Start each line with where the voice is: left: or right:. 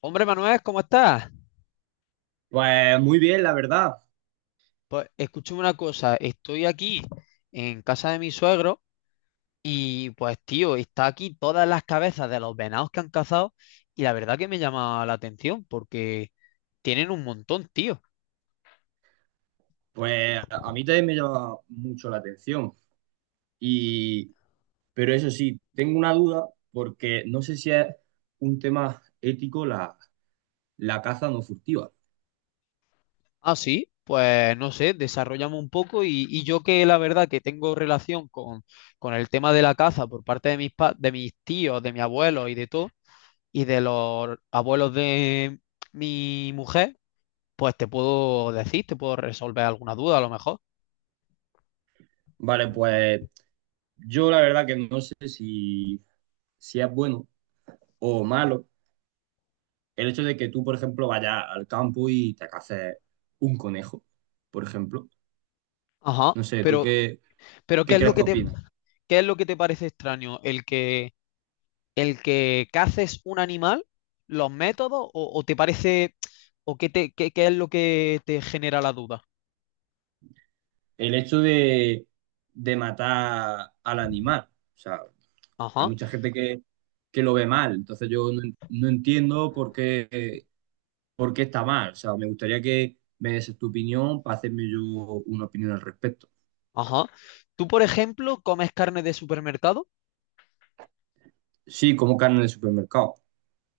left: Hombre Manuel, ¿cómo estás?
right: Pues muy bien, la verdad.
left: Pues escúchame una cosa, estoy aquí en casa de mi suegro y pues tío, está aquí todas las cabezas de los venados que han cazado y la verdad que me llama la atención porque tienen un montón, tío.
right: Pues a mí también me llama mucho la atención. Y, pero eso sí, tengo una duda porque no sé si es un tema ético la caza no furtiva.
left: Ah, sí, pues no sé, desarrollamos un poco y yo que la verdad que tengo relación con el tema de la caza por parte de de mis tíos, de mi abuelo y de todo, y de los abuelos de mi mujer pues te puedo decir, te puedo resolver alguna duda a lo mejor.
right: Vale, pues yo la verdad que no sé si es bueno o malo el hecho de que tú, por ejemplo, vayas al campo y te caces un conejo, por ejemplo.
left: Ajá.
right: No sé, ¿tú qué,
left: Pero ¿qué
right: qué
left: es lo
right: crees que opinas?
left: qué es lo que te parece extraño? ¿El el que caces un animal, los métodos, o te parece, o qué te, qué, qué es lo que te genera la duda?
right: El hecho de matar al animal. O sea, hay
left: Ajá,
right: mucha gente que lo ve mal, entonces yo no entiendo por qué está mal. O sea, me gustaría que me des tu opinión para hacerme yo una opinión al respecto.
left: ajá. Tú, por ejemplo, comes carne de supermercado,
right: Sí, como carne de supermercado,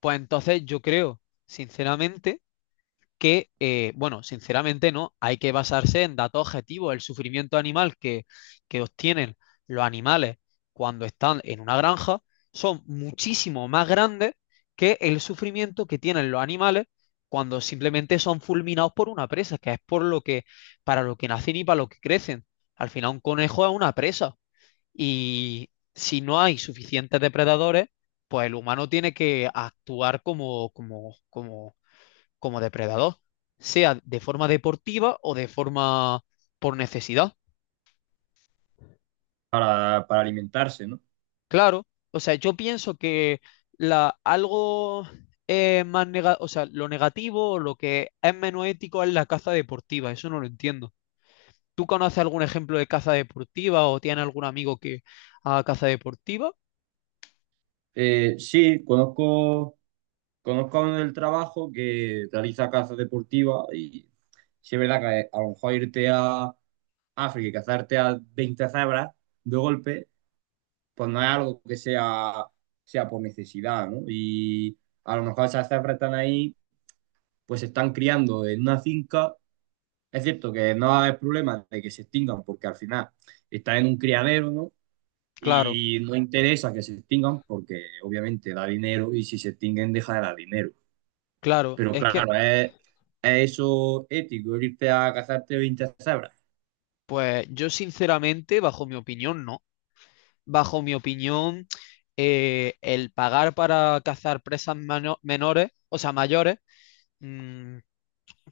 left: pues entonces yo creo, sinceramente, que sinceramente no, hay que basarse en datos objetivos. El sufrimiento animal que obtienen los animales cuando están en una granja son muchísimo más grandes que el sufrimiento que tienen los animales cuando simplemente son fulminados por una presa, que es por lo que, para lo que nacen y para lo que crecen. Al final un conejo es una presa y si no hay suficientes depredadores, pues el humano tiene que actuar como como depredador, sea de forma deportiva o de forma por necesidad.
right: para alimentarse, ¿no?
left: Claro, o sea, yo pienso que la, algo más nega- o sea, lo negativo o lo que es menos ético es la caza deportiva, eso no lo entiendo. ¿Tú conoces algún ejemplo de caza deportiva o tienes algún amigo que haga caza deportiva?
right: Sí, conozco a uno del trabajo que realiza caza deportiva y sí es verdad que a lo mejor irte a África y cazarte a 20 cebras de golpe pues no es algo que sea por necesidad, ¿no? Y a lo mejor esas cebras están ahí, pues se están criando en una finca. Es cierto que no va a haber problema de que se extingan porque al final están en un criadero, ¿no?
left: Claro,
right: Y no interesa que se extingan porque obviamente da dinero y si se extinguen deja de dar dinero.
left: claro,
right: Pero
left: es que,
right: claro, es eso ético, irte a cazarte 20 cebras.
left: pues yo sinceramente, bajo mi opinión, no. Bajo mi opinión, el pagar para cazar presas mano- menores, o sea, mayores, mm,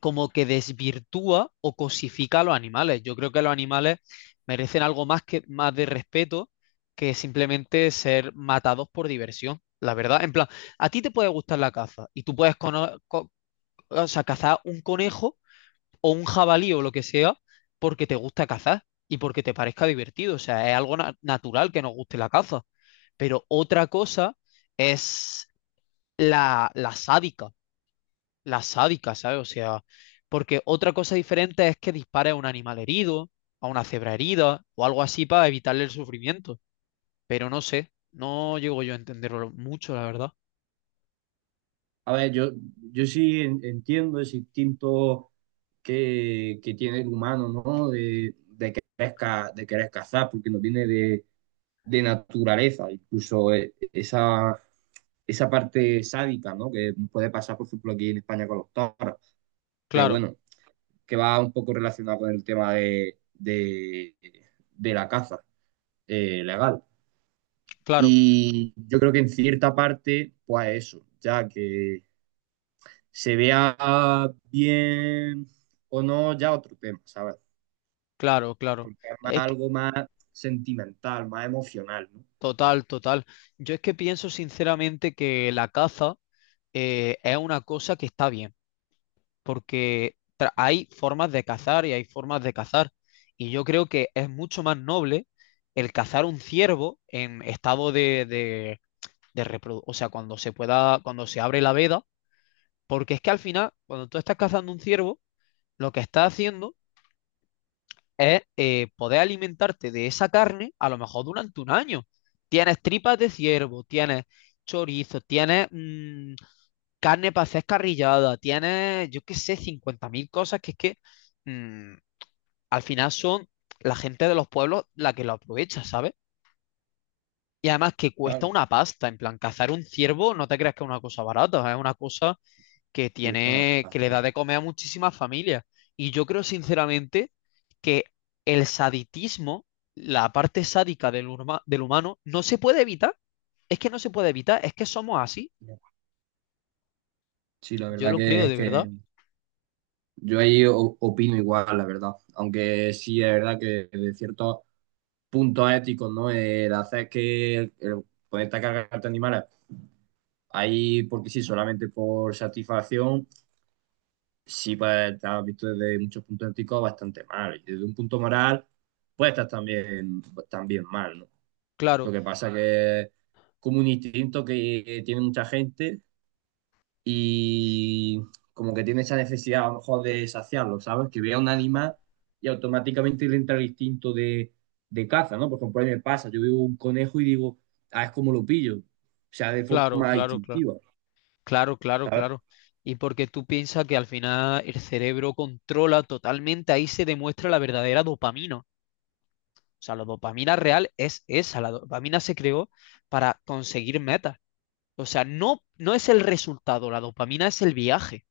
left: como que desvirtúa o cosifica a los animales. Yo creo que los animales merecen algo más que más de respeto que simplemente ser matados por diversión. La verdad, en plan, a ti te puede gustar la caza y tú puedes o sea, cazar un conejo o un jabalí o lo que sea porque te gusta cazar y porque te parezca divertido. O sea, es algo na- natural que nos guste la caza. Pero otra cosa es la, la sádica, la sádica, ¿sabes? O sea, porque otra cosa diferente es que dispare a un animal herido, a una cebra herida o algo así para evitarle el sufrimiento. Pero no sé, no llego yo a entenderlo mucho, la verdad.
right: A ver, yo sí entiendo ese instinto que tiene el humano, ¿no? De querer cazar, porque no viene de naturaleza, incluso esa parte sádica, ¿no? Que puede pasar, por ejemplo, aquí en España con los toros, pero
left: Claro,
right: bueno, que va un poco relacionado con el tema de la caza legal.
left: claro,
right: Y yo creo que en cierta parte, pues eso, ya que se vea bien o no, ya otro tema, ¿sabes?
left: claro, claro.
right: Porque es más
left: Es que...
right: algo más sentimental, más emocional, ¿no?
left: Total, total. Yo es que pienso sinceramente que la caza es una cosa que está bien, porque tra- hay formas de cazar y hay formas de cazar. Y yo creo que es mucho más noble el cazar un ciervo en estado de reprodu- o sea, cuando se pueda, cuando se abre la veda, porque es que al final, cuando tú estás cazando un ciervo, lo que estás haciendo es poder alimentarte de esa carne a lo mejor durante 1 año. Tienes tripas de ciervo, tienes chorizo, tienes carne para hacer carrillada, tienes, yo qué sé, 50.000 cosas que es que mm, al final son la gente de los pueblos la que lo aprovecha, ¿sabes? Y además que cuesta
right: Claro.
left: una pasta, en plan, cazar un ciervo no te creas que es una cosa barata, es una cosa que
right: Cuesta una
left: tiene, que le da
right: pasta.
left: de comer a muchísimas familias. Y yo creo sinceramente que el saditismo, la parte sádica del, huma- del humano, no se puede evitar. Es que no se puede evitar, es que somos así.
right: Sí, la
left: Yo
right: verdad
left: lo
right: que
left: creo
right: es
left: de verdad.
right: que yo ahí opino igual, la verdad. Aunque sí es verdad que de ciertos puntos éticos, ¿no? El hacer que el poder atacar a cargarte animales ahí porque sí, solamente por satisfacción, sí puede estar visto desde muchos puntos éticos bastante mal. Y desde un punto moral, puede estar también, pues, también mal, ¿no? Lo
left: Claro,
right: que pasa, claro, que es como un instinto que tiene mucha gente y como que tiene esa necesidad a lo mejor de saciarlo, ¿sabes? Que vea un animal y automáticamente le entra el instinto de caza, ¿no? Por ejemplo, a mí me pasa, yo veo un conejo y digo, ah, es como lo pillo. O sea, de
left: claro,
right: forma
left: claro, claro,
right: instintiva,
left: claro, claro,
right: ¿sabes?
left: claro. Y porque tú piensas que al final el cerebro controla totalmente, ahí se demuestra la verdadera dopamina. O sea, la dopamina real es esa. La dopamina se creó para conseguir metas. O sea, no es el resultado, la dopamina es el viaje.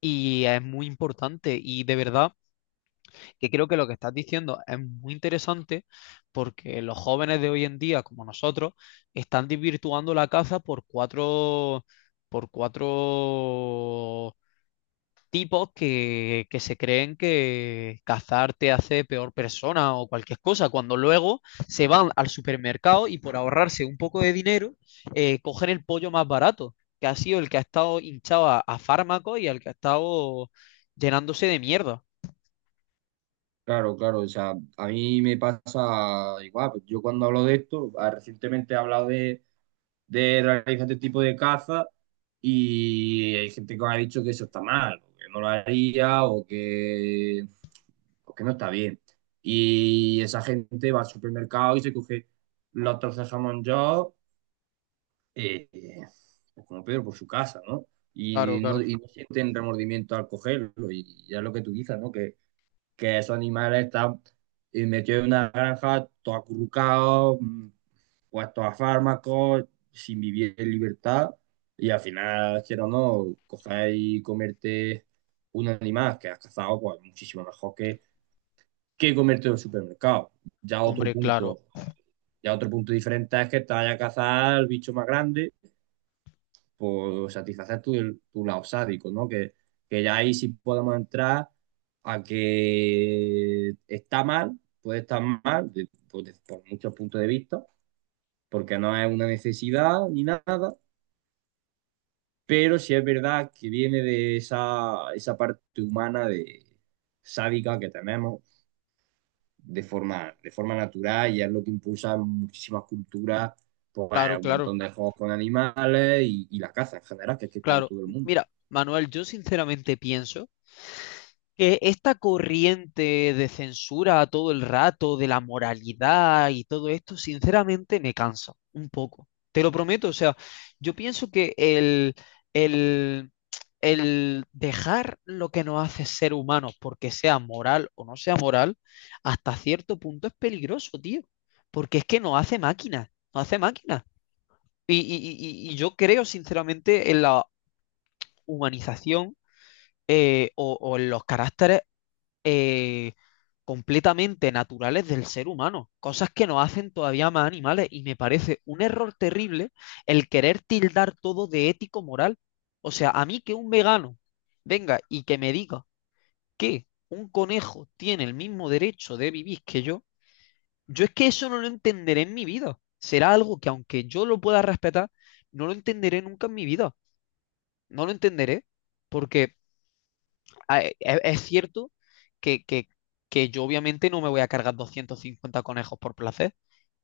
left: Y es muy importante y de verdad que creo que lo que estás diciendo es muy interesante porque los jóvenes de hoy en día, como nosotros, están desvirtuando la caza por cuatro tipos que se creen que cazar te hace peor persona o cualquier cosa, cuando luego se van al supermercado y por ahorrarse un poco de dinero, cogen el pollo más barato, que ha sido el que ha estado hinchado a fármacos y al que ha estado llenándose de mierda.
right: Claro, claro, o sea, a mí me pasa igual, pues yo cuando hablo de esto, recientemente he hablado de realizar este tipo de caza y hay gente que me ha dicho que eso está mal, o que no lo haría o o que no está bien. Y esa gente va al supermercado y se coge los trozos de jamón yo, eh, pues como Pedro, por su casa, ¿no?
left: Claro,
right: Y no,
left: claro.
right: y no sienten remordimiento al cogerlo y ya es lo que tú dices, ¿no? Que esos animales están metidos en una granja, todos acurrucados, puestos a fármacos, sin vivir en libertad, y al final, quiero o no, coger y comerte un animal que has cazado, pues muchísimo mejor que comerte en un supermercado. Ya otro
left: Hombre,
right: punto,
left: claro,
right: ya otro punto diferente es que te vaya a cazar el bicho más grande por satisfacer tu lado sádico, ¿no? Que ya ahí sí podemos entrar a que está mal, puede estar mal, pues, por muchos puntos de vista, porque no es una necesidad ni nada, pero sí es verdad que viene de esa parte humana de sádica que tenemos de forma natural y es lo que impulsa en muchísimas culturas, pues
left: claro,
right: un
left: claro,
right: montón de juegos con animales y la caza en general, que es que está en
left: claro.
right: todo el mundo.
left: Mira, Manuel, yo sinceramente pienso que esta corriente de censura todo el rato, de la moralidad y todo esto, sinceramente me cansa un poco. Te lo prometo, o sea, yo pienso que el, el dejar lo que nos hace ser humanos, porque sea moral o no sea moral, hasta cierto punto es peligroso, tío, porque es que nos hace máquinas, nos hace máquinas. Y, y- y y yo creo, sinceramente, en la humanización o en los caracteres eh, completamente naturales del ser humano, cosas que nos hacen todavía más animales y me parece un error terrible el querer tildar todo de ético-moral. O sea, a mí que un vegano venga y que me diga que un conejo tiene el mismo derecho de vivir que yo es que eso no lo entenderé en mi vida. Será algo que aunque yo lo pueda respetar, no lo entenderé nunca en mi vida. No lo entenderé porque es cierto que, que, que yo obviamente no me voy a cargar 250 conejos por placer,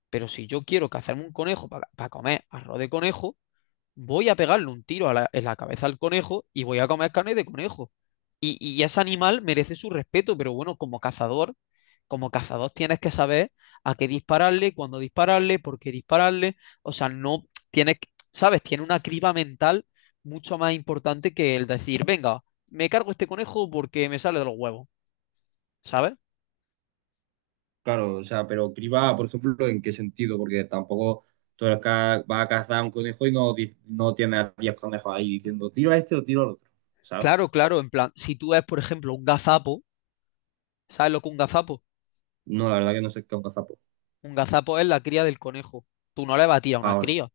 left: pero si yo quiero cazarme un conejo para comer arroz de conejo, voy a pegarle un tiro a la- en la cabeza al conejo y voy a comer carne de conejo. Y ese animal merece su respeto, pero bueno, como cazador tienes que saber a qué dispararle, cuándo dispararle, por qué dispararle. O sea, no tienes, que- sabes, tiene una criba mental mucho más importante que el decir, venga, me cargo este conejo porque me sale de los huevos, ¿sabes?
right: Claro, o sea, pero criba, por ejemplo, ¿en qué sentido? Porque tampoco tú eres vas a cazar un conejo y no tienes a 10 conejos ahí diciendo tiro a este o tiro al otro, ¿sabes?
left: Claro, claro, en plan, si tú ves, por ejemplo, un gazapo, ¿sabes lo que es un gazapo?
right: No, la verdad que no sé qué es un cazapo.
left: Un gazapo es la cría del conejo. Tú no le vas a tirar a una
right: Ahora,
left: cría,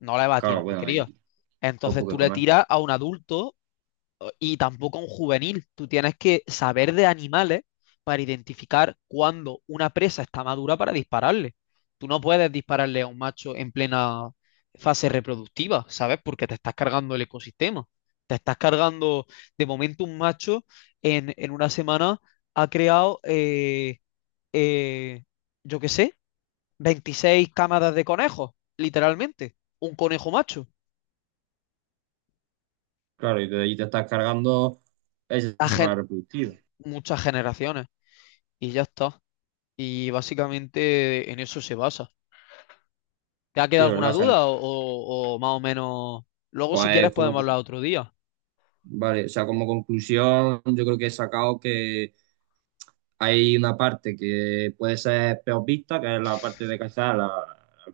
left: no le vas a tirar
right: claro,
left: a una
right: bueno, ahí
left: cría. Entonces
right: poco
left: tú
right: que
left: le
right: comer.
left: tiras a un adulto y tampoco a un juvenil. Tú tienes que saber de animales para identificar cuándo una presa está madura para dispararle. Tú no puedes dispararle a un macho en plena fase reproductiva, ¿sabes? Porque te estás cargando el ecosistema. Te estás cargando, de momento un macho en una semana ha creado, eh, yo qué sé, 26 cámaras de conejos, literalmente. Un conejo macho.
right: Claro, y de ahí te estás cargando ese
left: A gen-
right: sistema reproductivo.
left: muchas generaciones. Y ya está. Y básicamente en eso se basa. ¿Te ha
right: Sí,
left: quedado
right: es verdad,
left: alguna
right: o sea,
left: duda o más o menos? Luego si quieres
right: pues como,
left: podemos hablar otro día.
right: vale, o sea, como conclusión, yo creo que he sacado. Hay una parte que puede ser peor vista, que es la parte de cazar las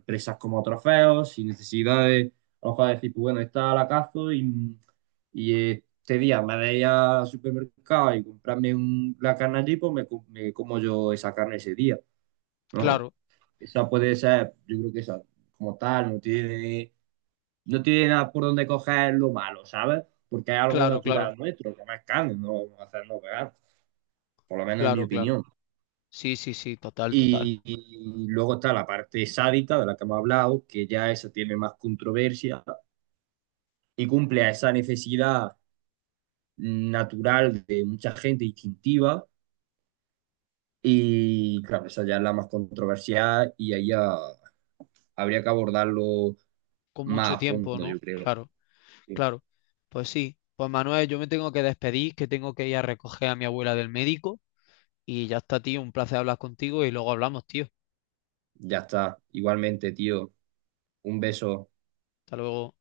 right: presas como trofeos, sin necesidad de, a lo mejor decir, pues bueno, esta la cazo y este día me voy al supermercado y comprarme la carne allí, pues me como yo esa carne ese día, ¿no?
left: Claro,
right: Esa puede ser, yo creo que esa, como tal, no tiene, nada por donde coger lo malo, ¿sabes? Porque es algo
left: claro, claro,
right: natural nuestro, que más carne, no vamos a hacernos veganos, por lo menos en mi
left: claro, claro.
right: opinión.
left: Sí, sí, sí, total, total.
right: Y luego está la parte sádica de la que hemos hablado, que ya esa tiene más controversia y cumple a esa necesidad natural de mucha gente instintiva. Y claro, esa ya es la más controversial y ahí ya habría que abordarlo
left: Con
right: más
left: mucho
right: a
left: tiempo,
right: fondo,
left: ¿no?
right: yo creo.
left: Claro,
right: Sí.
left: claro. Pues sí. Pues Manuel, yo me tengo que despedir, que tengo que ir a recoger a mi abuela del médico. Y ya está, tío. Un placer hablar contigo y luego hablamos, tío.
right: Ya está. Igualmente, tío, un beso.
left: Hasta luego.